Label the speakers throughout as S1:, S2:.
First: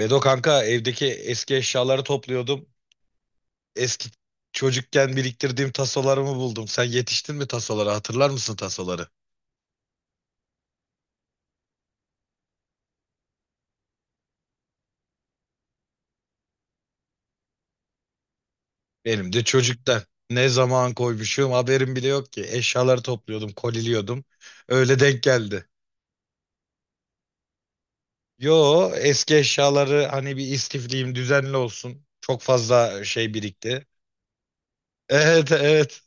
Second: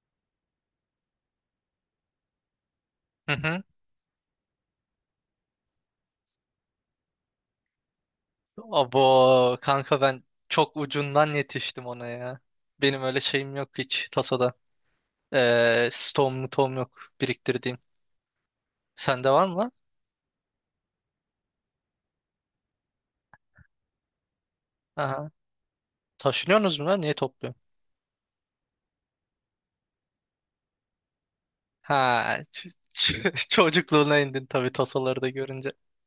S1: Bedo kanka, evdeki eski eşyaları topluyordum.
S2: Hı hı.
S1: Eski Çocukken biriktirdiğim tasolarımı buldum. Sen yetiştin mi tasolara? Hatırlar mısın
S2: Abo
S1: tasoları?
S2: kanka ben çok ucundan yetiştim ona ya. Benim öyle şeyim yok hiç tasada. Stoğum tom yok biriktirdiğim. Sende
S1: Benim de
S2: var mı lan?
S1: çocuktan. Ne zaman koymuşum haberim bile yok ki. Eşyaları topluyordum, koliliyordum. Öyle denk
S2: Aha.
S1: geldi.
S2: Taşınıyorsunuz mu lan? Niye topluyorsun?
S1: Yo, eski eşyaları hani bir istifliyim, düzenli olsun.
S2: Ha,
S1: Çok fazla şey birikti.
S2: çocukluğuna indin tabii tasoları da
S1: Evet,
S2: görünce.
S1: evet.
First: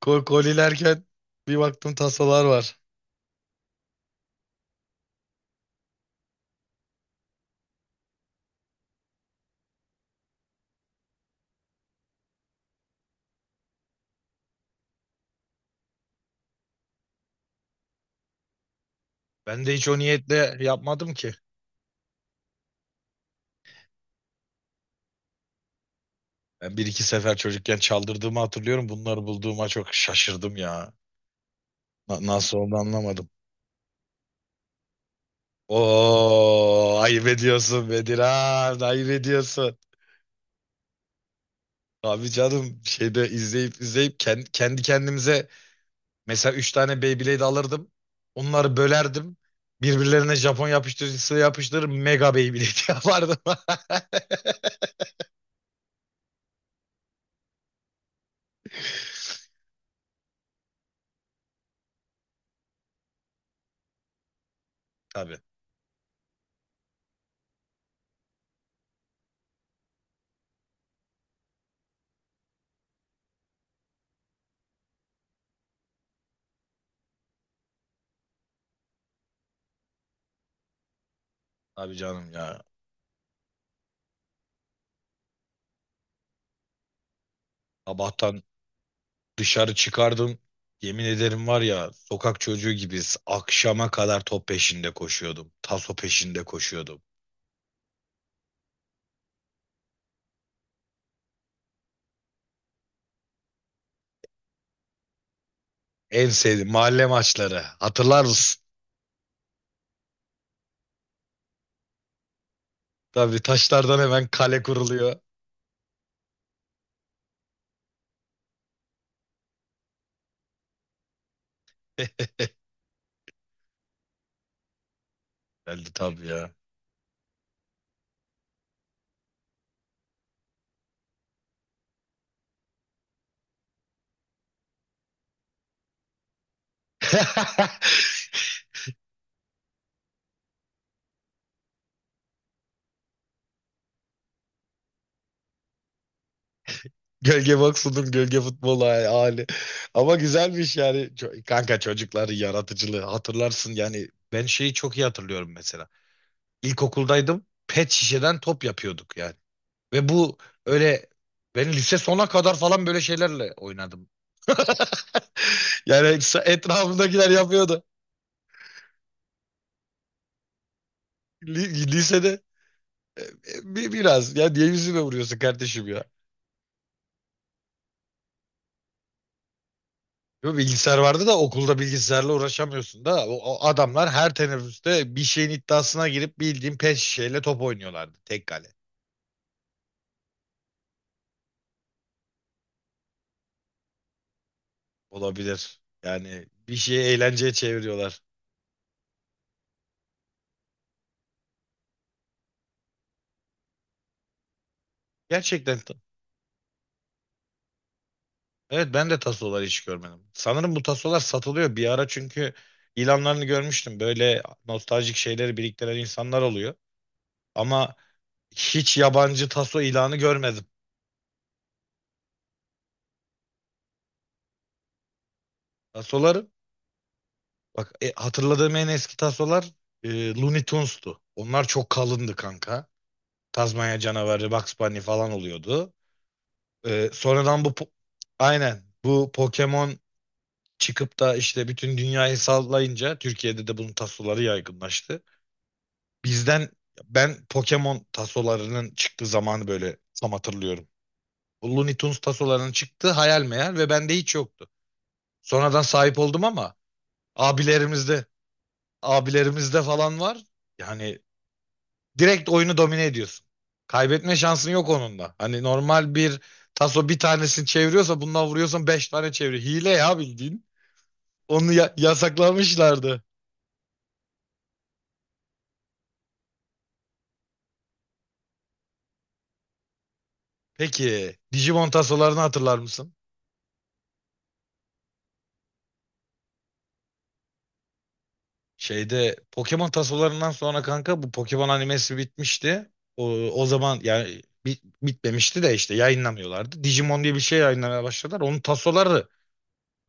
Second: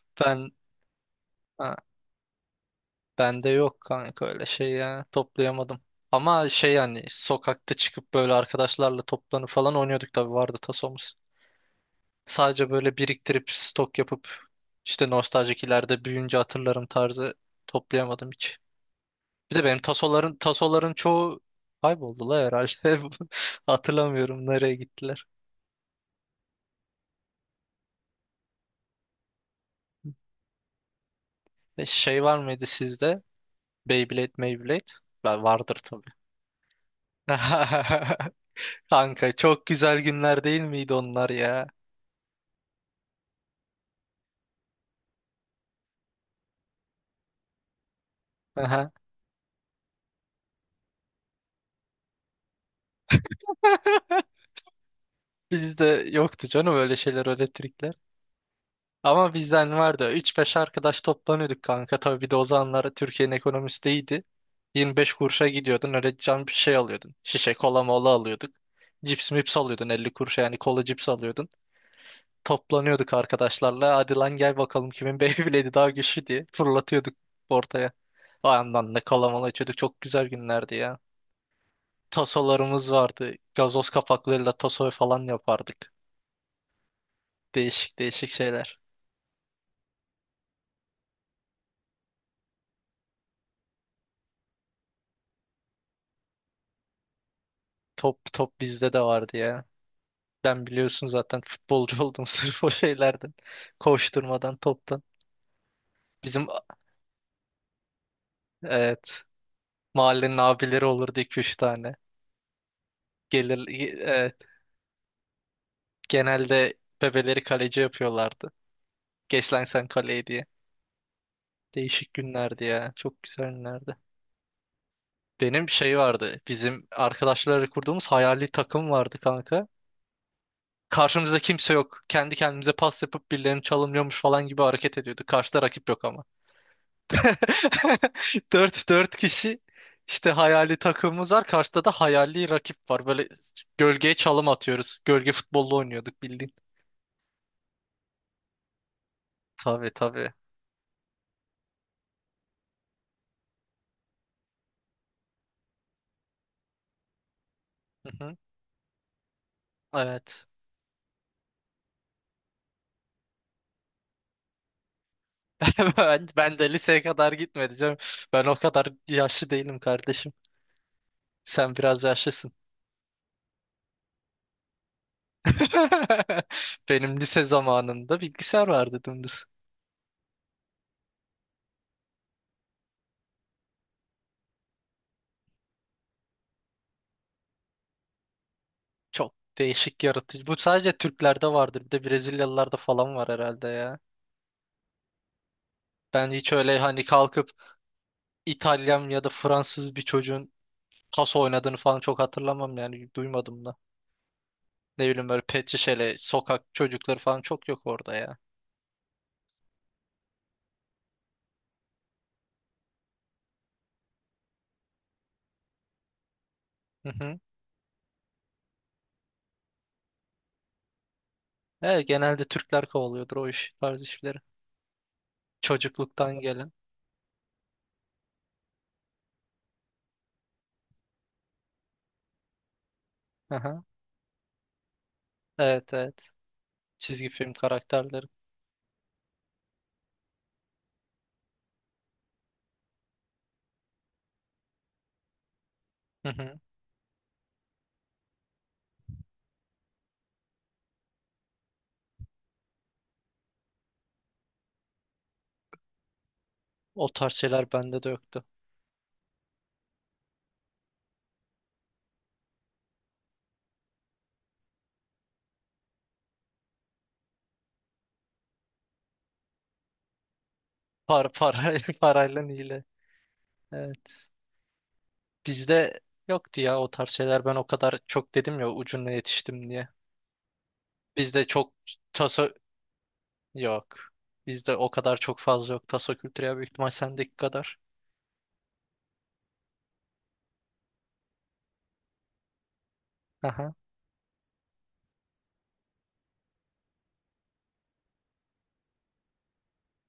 S2: Ben
S1: Kolilerken bir
S2: ha,
S1: baktım, tasolar var.
S2: bende yok kanka öyle şey ya. Toplayamadım. Ama şey yani sokakta çıkıp böyle arkadaşlarla toplanıp falan oynuyorduk tabii vardı tasomuz. Sadece böyle biriktirip stok yapıp işte nostaljik ileride büyüyünce hatırlarım tarzı toplayamadım hiç. Bir de
S1: Ben de
S2: benim
S1: hiç o
S2: tasoların
S1: niyetle
S2: tasoların
S1: yapmadım ki.
S2: çoğu kayboldu la herhalde. Hatırlamıyorum nereye gittiler.
S1: Ben bir iki sefer çocukken çaldırdığımı hatırlıyorum. Bunları bulduğuma çok şaşırdım ya.
S2: Şey var
S1: Nasıl
S2: mıydı
S1: oldu
S2: sizde?
S1: anlamadım.
S2: Beyblade? Ben vardır tabii.
S1: Oo, ayıp ediyorsun Bedir, ha, ayıp
S2: Kanka çok
S1: ediyorsun.
S2: güzel günler değil miydi onlar ya?
S1: Abi canım, şeyde izleyip izleyip kendi kendimize mesela üç tane Beyblade alırdım. Onları
S2: Aha.
S1: bölerdim. Birbirlerine Japon yapıştırıcısı yapıştırır, mega Beyblade yapardım.
S2: Bizde yoktu canım öyle şeyler, öyle trikler. Ama bizden vardı. Üç beş arkadaş toplanıyorduk kanka. Tabii bir de o zamanlar Türkiye'nin ekonomisi de iyiydi. 25
S1: Tabii.
S2: kuruşa gidiyordun öyle can bir şey alıyordun. Şişe kola mola alıyorduk. Cips mips alıyordun 50 kuruşa yani kola cips alıyordun. Toplanıyorduk arkadaşlarla. Hadi lan gel bakalım kimin Beyblade'i daha güçlü diye fırlatıyorduk ortaya. O yandan da kola mola içiyorduk. Çok güzel günlerdi ya.
S1: Tabii canım ya.
S2: Tasolarımız vardı. Gazoz kapaklarıyla taso falan yapardık. Değişik değişik
S1: Sabahtan
S2: şeyler.
S1: Dışarı çıkardım. Yemin ederim var ya, sokak çocuğu gibiyiz. Akşama kadar top peşinde koşuyordum. Taso peşinde koşuyordum.
S2: Top bizde de vardı ya. Ben biliyorsun zaten futbolcu oldum sırf o şeylerden. Koşturmadan, toptan.
S1: En
S2: Bizim
S1: sevdiğim mahalle maçları. Hatırlar mısın?
S2: evet mahallenin abileri olurdu iki üç tane.
S1: Tabii,
S2: Gelir
S1: taşlardan hemen
S2: evet,
S1: kale kuruluyor.
S2: genelde bebeleri kaleci yapıyorlardı. Geç lan sen kaleye diye. Değişik günlerdi ya. Çok güzel günlerdi. Benim
S1: Geldi
S2: şey
S1: tabii
S2: vardı.
S1: ya.
S2: Bizim arkadaşlarla kurduğumuz hayali takım vardı kanka. Karşımızda kimse yok. Kendi kendimize pas yapıp birilerini çalımlıyormuş falan gibi hareket ediyordu. Karşıda rakip yok ama. Dört kişi işte hayali takımımız var. Karşıda da hayali rakip var. Böyle gölgeye çalım atıyoruz. Gölge futbolu oynuyorduk bildiğin.
S1: Gölge boksunun gölge futbolu hali.
S2: Tabii
S1: Ama
S2: tabii.
S1: güzelmiş yani. Kanka, çocukların yaratıcılığı hatırlarsın yani. Ben şeyi çok iyi hatırlıyorum mesela. İlkokuldaydım. Pet
S2: Hı hı.
S1: şişeden top yapıyorduk yani. Ve bu
S2: Evet.
S1: öyle, ben lise sona kadar falan böyle şeylerle oynadım. Yani
S2: Ben, ben de liseye
S1: etrafımdakiler
S2: kadar gitmedi
S1: yapıyordu.
S2: canım. Ben o kadar yaşlı değilim kardeşim. Sen biraz
S1: Lisede
S2: yaşlısın.
S1: biraz ya, niye yüzüme vuruyorsun kardeşim ya?
S2: Benim lise zamanımda bilgisayar vardı dümdüz.
S1: Yo, bilgisayar vardı da okulda bilgisayarla uğraşamıyorsun da o adamlar her teneffüste bir şeyin iddiasına girip bildiğin pet şişeyle top oynuyorlardı tek kale.
S2: Çok değişik yaratıcı. Bu sadece Türklerde vardır. Bir de Brezilyalılarda falan var herhalde ya.
S1: Olabilir.
S2: Ben
S1: Yani
S2: hiç
S1: bir
S2: öyle
S1: şeyi
S2: hani kalkıp
S1: eğlenceye çeviriyorlar.
S2: İtalyan ya da Fransız bir çocuğun taso oynadığını falan çok hatırlamam yani duymadım da. Ne bileyim böyle pet
S1: Gerçekten
S2: şişeli sokak çocukları falan çok yok orada ya.
S1: Evet, ben de tasoları hiç görmedim. Sanırım bu tasolar satılıyor bir ara, çünkü ilanlarını görmüştüm. Böyle nostaljik şeyleri biriktiren insanlar oluyor.
S2: Hı hı.
S1: Ama hiç yabancı taso ilanı görmedim.
S2: Evet, genelde Türkler kovalıyordur o iş tarz işleri. Çocukluktan
S1: Tasoları
S2: gelen.
S1: bak, hatırladığım en eski tasolar e, Looney Tunes'tu. Onlar çok kalındı kanka.
S2: Hı hı.
S1: Tazmanya canavarı, Bugs Bunny falan
S2: Evet
S1: oluyordu.
S2: evet.
S1: E,
S2: Çizgi film
S1: sonradan bu po-
S2: karakterleri.
S1: aynen, bu Pokemon çıkıp da işte bütün dünyayı sallayınca Türkiye'de de bunun tasoları yaygınlaştı.
S2: Hı hı.
S1: Bizden ben Pokemon tasolarının çıktığı zamanı böyle tam hatırlıyorum. Looney Tunes tasolarının çıktığı hayal meyal ve bende hiç yoktu. Sonradan sahip oldum ama
S2: O tarz şeyler bende de
S1: abilerimizde,
S2: yoktu.
S1: abilerimizde falan var. Yani direkt oyunu domine ediyorsun. Kaybetme şansın yok onunla. Hani normal bir taso bir tanesini çeviriyorsa, bundan vuruyorsan beş tane çeviriyor. Hile ya bildiğin. Onu
S2: Parayla hile.
S1: yasaklamışlardı.
S2: Evet. Bizde yoktu ya o tarz şeyler. Ben o kadar çok dedim ya ucuna yetiştim diye.
S1: Peki
S2: Bizde çok
S1: Digimon tasolarını
S2: taso
S1: hatırlar mısın?
S2: yok. Bizde o kadar çok fazla yok. Taso kültürü ya büyük ihtimal sendeki kadar.
S1: Şeyde Pokemon tasolarından sonra kanka, bu Pokemon animesi bitmişti. O
S2: Aha.
S1: zaman yani bitmemişti de işte yayınlamıyorlardı. Digimon diye bir şey yayınlamaya başladılar. Onun tasoları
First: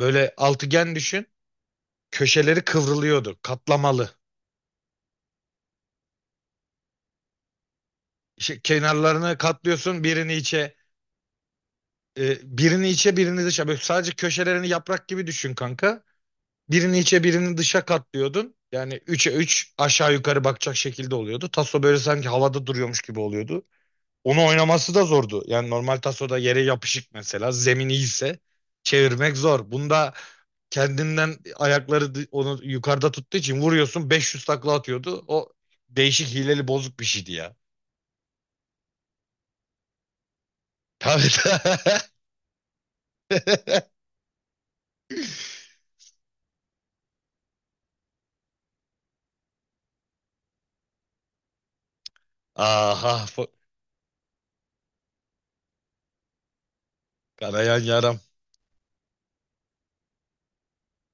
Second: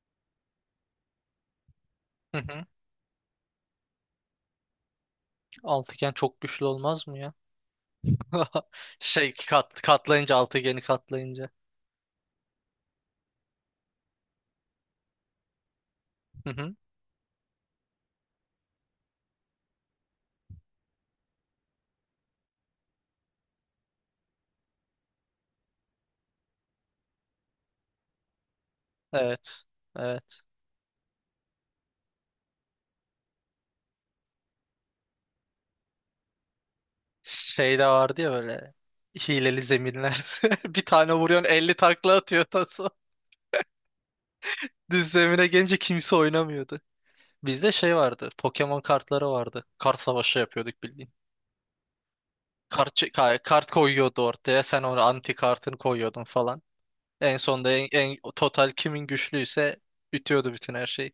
S1: böyle altıgen düşün.
S2: Hı
S1: Köşeleri
S2: hı.
S1: kıvrılıyordu. Katlamalı.
S2: Altıgen çok güçlü olmaz mı ya?
S1: İşte kenarlarını katlıyorsun, birini
S2: Katlayınca
S1: içe
S2: altıgeni katlayınca.
S1: birini içe birini dışa. Böyle sadece köşelerini yaprak gibi düşün kanka.
S2: Hı hı.
S1: Birini içe birini dışa katlıyordun. Yani 3'e 3 aşağı yukarı bakacak şekilde oluyordu. Taso böyle sanki havada duruyormuş gibi oluyordu. Onu oynaması da zordu. Yani normal tasoda yere yapışık, mesela zemin iyiyse çevirmek
S2: Evet.
S1: zor. Bunda
S2: Evet.
S1: kendinden ayakları onu yukarıda tuttuğu için vuruyorsun, 500 takla atıyordu. O değişik, hileli, bozuk bir şeydi ya.
S2: Şey de vardı ya böyle hileli zeminler. Bir tane
S1: Tabii.
S2: vuruyorsun 50 takla atıyor taso. Düz zemine gelince kimse oynamıyordu. Bizde şey vardı. Pokemon kartları vardı. Kart savaşı yapıyorduk bildiğin.
S1: Aha bu-
S2: Kart koyuyordu ortaya. Sen onu anti kartını koyuyordun falan. En sonunda
S1: Kanayan
S2: en
S1: yaram.
S2: total kimin güçlüyse bitiyordu bütün her şey.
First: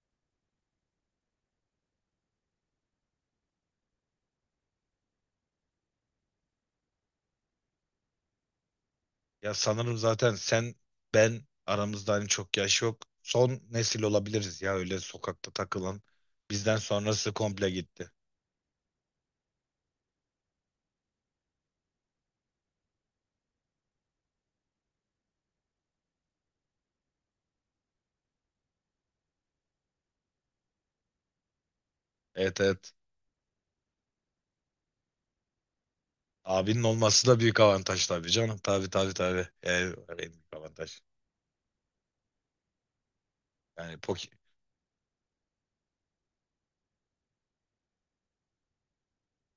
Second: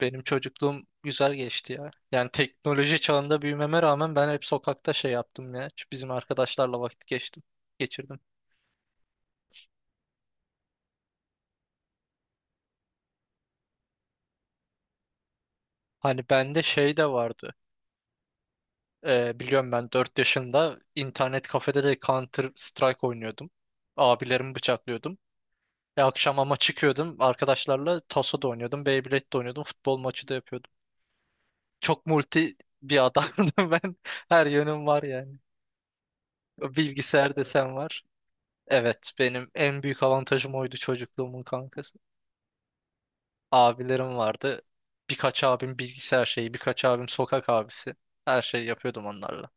S2: Benim çocukluğum güzel geçti ya. Yani teknoloji çağında büyümeme rağmen ben hep sokakta şey yaptım ya. Şu bizim arkadaşlarla geçirdim.
S1: Ya sanırım zaten sen ben aramızda hani çok yaş yok. Son nesil olabiliriz ya öyle sokakta takılan.
S2: Hani bende
S1: Bizden
S2: şey de
S1: sonrası
S2: vardı.
S1: komple gitti.
S2: Biliyorum ben 4 yaşında internet kafede de Counter Strike oynuyordum. Abilerimi bıçaklıyordum. E, akşam ama çıkıyordum arkadaşlarla taso da oynuyordum, Beyblade de oynuyordum, futbol maçı da yapıyordum. Çok multi
S1: Evet, evet.
S2: bir adamdım ben. Her yönüm var yani.
S1: Abinin olması
S2: Bilgisayar
S1: da büyük
S2: desen var.
S1: avantaj tabii canım. Tabii,
S2: Evet,
S1: tabii, tabii.
S2: benim en
S1: Yani
S2: büyük
S1: en büyük
S2: avantajım oydu
S1: avantaj.
S2: çocukluğumun kankası.
S1: Yani
S2: Abilerim
S1: Poki,
S2: vardı. Birkaç abim bilgisayar şeyi, birkaç abim sokak abisi. Her şeyi yapıyordum onlarla.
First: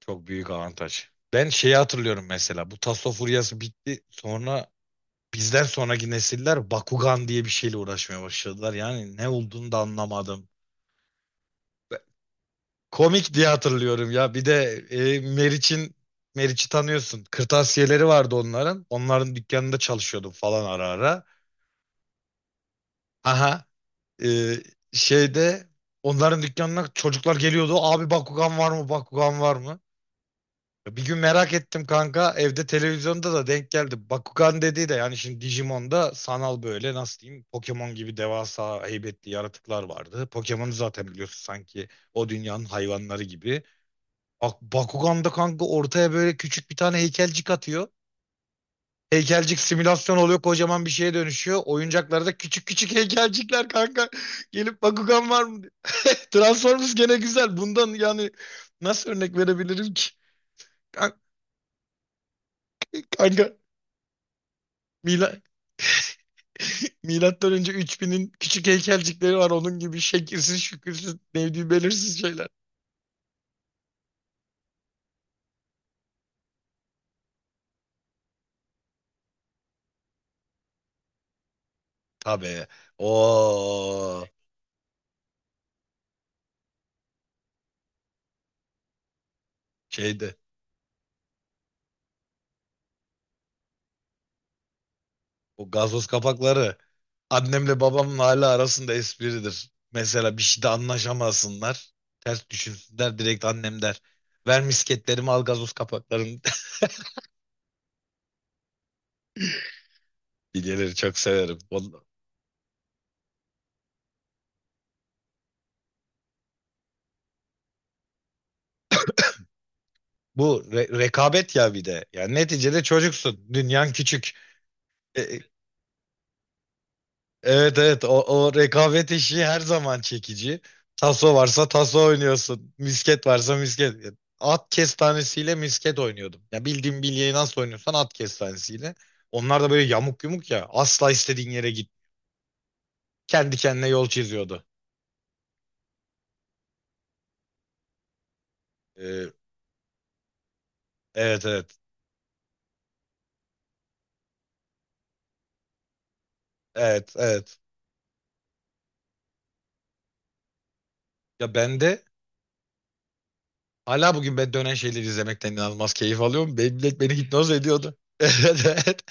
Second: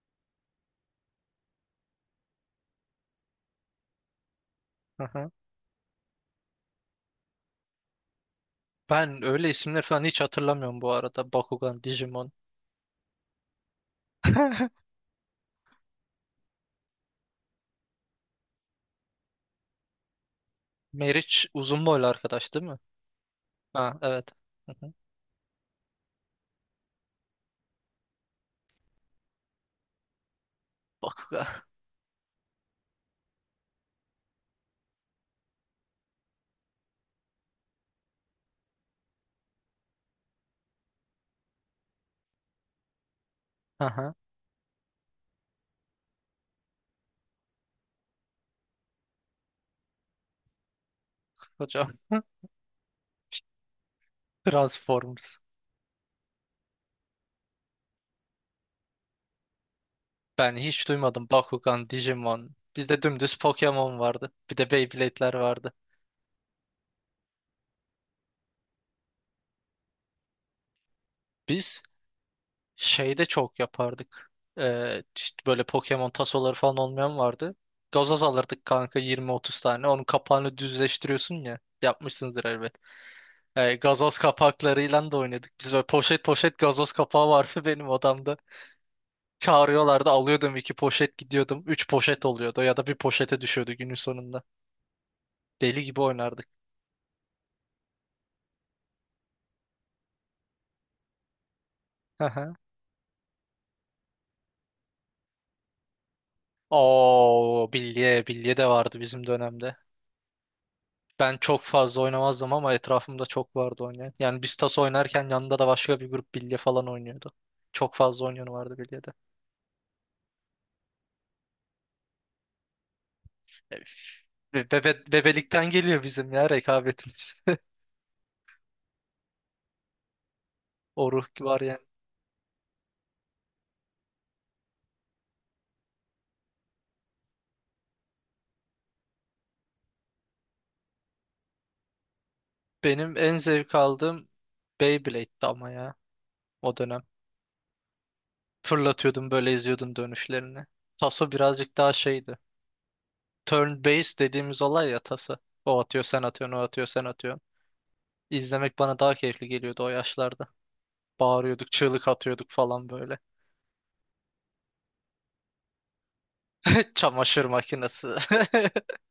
S1: çok büyük avantaj. Ben şeyi hatırlıyorum mesela. Bu Tasso furyası bitti. Sonra
S2: Aha.
S1: bizden sonraki nesiller Bakugan diye bir şeyle uğraşmaya başladılar. Yani
S2: Ben
S1: ne
S2: öyle
S1: olduğunu da
S2: isimler falan hiç
S1: anlamadım.
S2: hatırlamıyorum bu arada. Bakugan, Digimon.
S1: Komik diye hatırlıyorum ya. Bir de e, Meriç'in Meriç'i tanıyorsun. Kırtasiyeleri vardı onların. Onların dükkanında çalışıyordum falan ara ara.
S2: Meriç uzun boylu arkadaş değil mi?
S1: Aha.
S2: Ha, evet.
S1: Ee,
S2: Aha.
S1: Şeyde onların dükkanına çocuklar geliyordu. Abi, Bakugan var mı? Bakugan var mı? Ya, bir gün
S2: Bakugan.
S1: merak ettim kanka. Evde televizyonda da denk geldi. Bakugan dediği de yani, şimdi Digimon'da sanal böyle, nasıl diyeyim, Pokemon gibi devasa heybetli yaratıklar vardı. Pokemon'u zaten biliyorsun sanki, o dünyanın hayvanları gibi.
S2: Aha.
S1: Bakugan'da kanka, ortaya böyle küçük bir tane heykelcik atıyor. Heykelcik simülasyon oluyor, kocaman bir şeye dönüşüyor.
S2: Hocam.
S1: Oyuncaklarda küçük küçük heykelcikler kanka. Gelip Bakugan
S2: Transformers.
S1: var mı? Diyor. Transformers gene güzel. Bundan yani nasıl örnek verebilirim ki?
S2: Ben hiç
S1: Kan-
S2: duymadım Bakugan, Digimon. Bizde dümdüz
S1: Kanka,
S2: Pokemon vardı. Bir de
S1: Mila
S2: Beyblade'ler vardı.
S1: Milattan önce 3000'in küçük heykelcikleri var. Onun gibi şekilsiz, şükürsüz, neydi,
S2: Biz
S1: belirsiz şeyler.
S2: şey de çok yapardık. İşte böyle Pokemon tasoları falan olmayan vardı. Gazoz alırdık kanka 20-30 tane. Onun kapağını düzleştiriyorsun ya. Yapmışsınızdır
S1: Tabii.
S2: elbet. Gazoz
S1: O
S2: kapaklarıyla da oynadık. Biz böyle poşet poşet gazoz kapağı vardı benim odamda. Çağırıyorlardı
S1: şeydi,
S2: alıyordum iki poşet gidiyordum. Üç poşet oluyordu ya da bir poşete düşüyordu günün sonunda.
S1: o
S2: Deli gibi
S1: gazoz
S2: oynardık.
S1: kapakları. Annemle babamın hala arasında espridir. Mesela bir şeyde anlaşamasınlar. Ters
S2: Aha.
S1: düşünsünler, direkt annem der. Ver misketlerimi, al gazoz kapaklarını.
S2: Oo, bilye de vardı bizim dönemde.
S1: Bilyeleri çok
S2: Ben
S1: severim.
S2: çok fazla
S1: Vallahi.
S2: oynamazdım ama etrafımda çok vardı oynayan. Yani biz tas oynarken yanında da başka bir grup bilye falan oynuyordu. Çok fazla oynayan vardı bilyede.
S1: Bu rekabet ya bir de. Yani neticede çocuksun.
S2: E,
S1: Dünyan küçük. E,
S2: Bebelikten geliyor bizim ya rekabetimiz.
S1: Evet, evet, o rekabet işi her zaman çekici.
S2: O ruh
S1: Taso
S2: var
S1: varsa
S2: yani.
S1: taso oynuyorsun. Misket varsa misket. At kestanesiyle misket oynuyordum. Ya, bildiğim bilyeyi nasıl oynuyorsan at kestanesiyle. Onlar da böyle yamuk yumuk ya. Asla istediğin yere git.
S2: Benim en
S1: Kendi
S2: zevk
S1: kendine yol
S2: aldığım
S1: çiziyordu.
S2: Beyblade'di ama ya o dönem. Fırlatıyordum
S1: Ee,
S2: böyle izliyordum dönüşlerini. Taso
S1: evet
S2: birazcık
S1: evet.
S2: daha şeydi. Turn based dediğimiz olay ya tası. O atıyor sen atıyorsun o atıyor sen
S1: Evet,
S2: atıyorsun.
S1: evet.
S2: İzlemek bana daha keyifli geliyordu o yaşlarda.
S1: Ya
S2: Bağırıyorduk,
S1: ben de
S2: çığlık atıyorduk falan böyle.
S1: hala bugün, ben dönen şeyleri izlemekten inanılmaz keyif alıyorum. Beyblade beni
S2: Çamaşır
S1: hipnoz ediyordu.
S2: makinesi.
S1: Evet, evet.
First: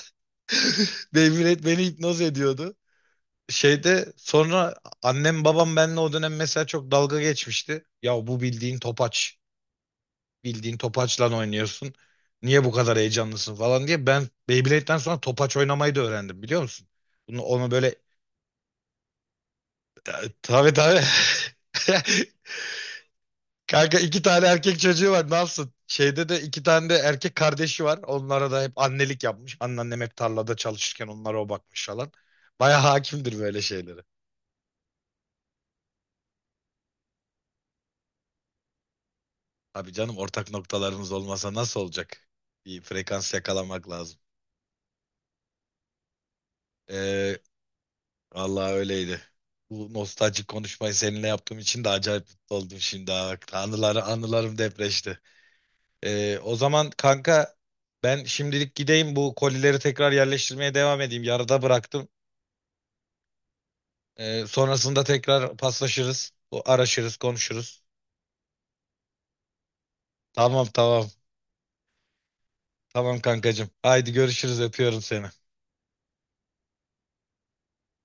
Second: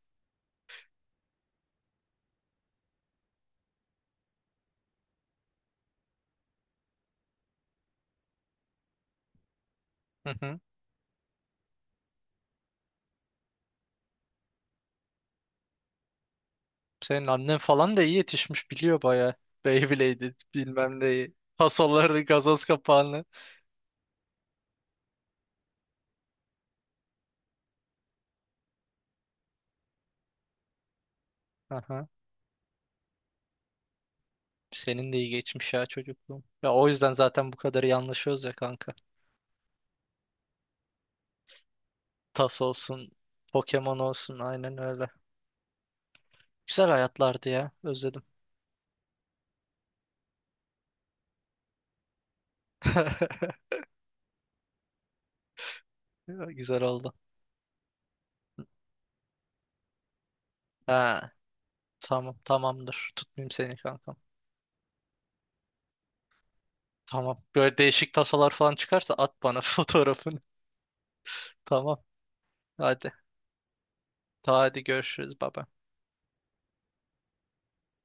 S1: Beyblade beni hipnoz ediyordu. Şeyde sonra Annem babam benle o dönem mesela çok dalga geçmişti. Ya bu bildiğin topaç.
S2: Hı hı.
S1: Bildiğin topaçla oynuyorsun. Niye bu kadar heyecanlısın falan diye. Ben Beyblade'den sonra topaç oynamayı da öğrendim, biliyor musun?
S2: Senin
S1: Bunu
S2: annen
S1: onu böyle,
S2: falan da iyi yetişmiş biliyor baya.
S1: e,
S2: Beyblade'i
S1: tabii,
S2: bilmem
S1: tabii.
S2: neyi. Fasolları, gazoz kapağını.
S1: Kanka, iki tane erkek çocuğu var, ne yapsın? Şeyde de iki tane de erkek kardeşi var. Onlara da hep annelik yapmış. Anneannem hep tarlada çalışırken onlara o bakmış
S2: Aha.
S1: falan. Baya hakimdir böyle şeylere.
S2: Senin de iyi geçmiş ya çocukluğum. Ya o yüzden zaten bu kadar iyi anlaşıyoruz ya kanka.
S1: Abi canım, ortak noktalarımız olmasa nasıl olacak?
S2: Tas
S1: Bir
S2: olsun,
S1: frekans yakalamak
S2: Pokemon
S1: lazım.
S2: olsun aynen öyle. Güzel
S1: Ee,
S2: hayatlardı ya. Özledim.
S1: Vallahi öyleydi. Bu nostaljik konuşmayı seninle yaptığım için de acayip mutlu oldum şimdi, ha. Anılarım depreşti.
S2: Ya,
S1: O
S2: güzel
S1: zaman
S2: oldu.
S1: kanka, ben şimdilik gideyim, bu kolileri tekrar yerleştirmeye devam edeyim.
S2: Ha,
S1: Yarıda bıraktım.
S2: tamam tamamdır. Tutmayayım seni kankam.
S1: Sonrasında tekrar paslaşırız. Araşırız,
S2: Tamam. Böyle
S1: konuşuruz.
S2: değişik tasolar falan çıkarsa at bana fotoğrafını.
S1: Tamam, tamam.
S2: Tamam. Hadi.
S1: Tamam kankacığım. Haydi
S2: Ta
S1: görüşürüz,
S2: hadi
S1: öpüyorum seni.
S2: görüşürüz baba.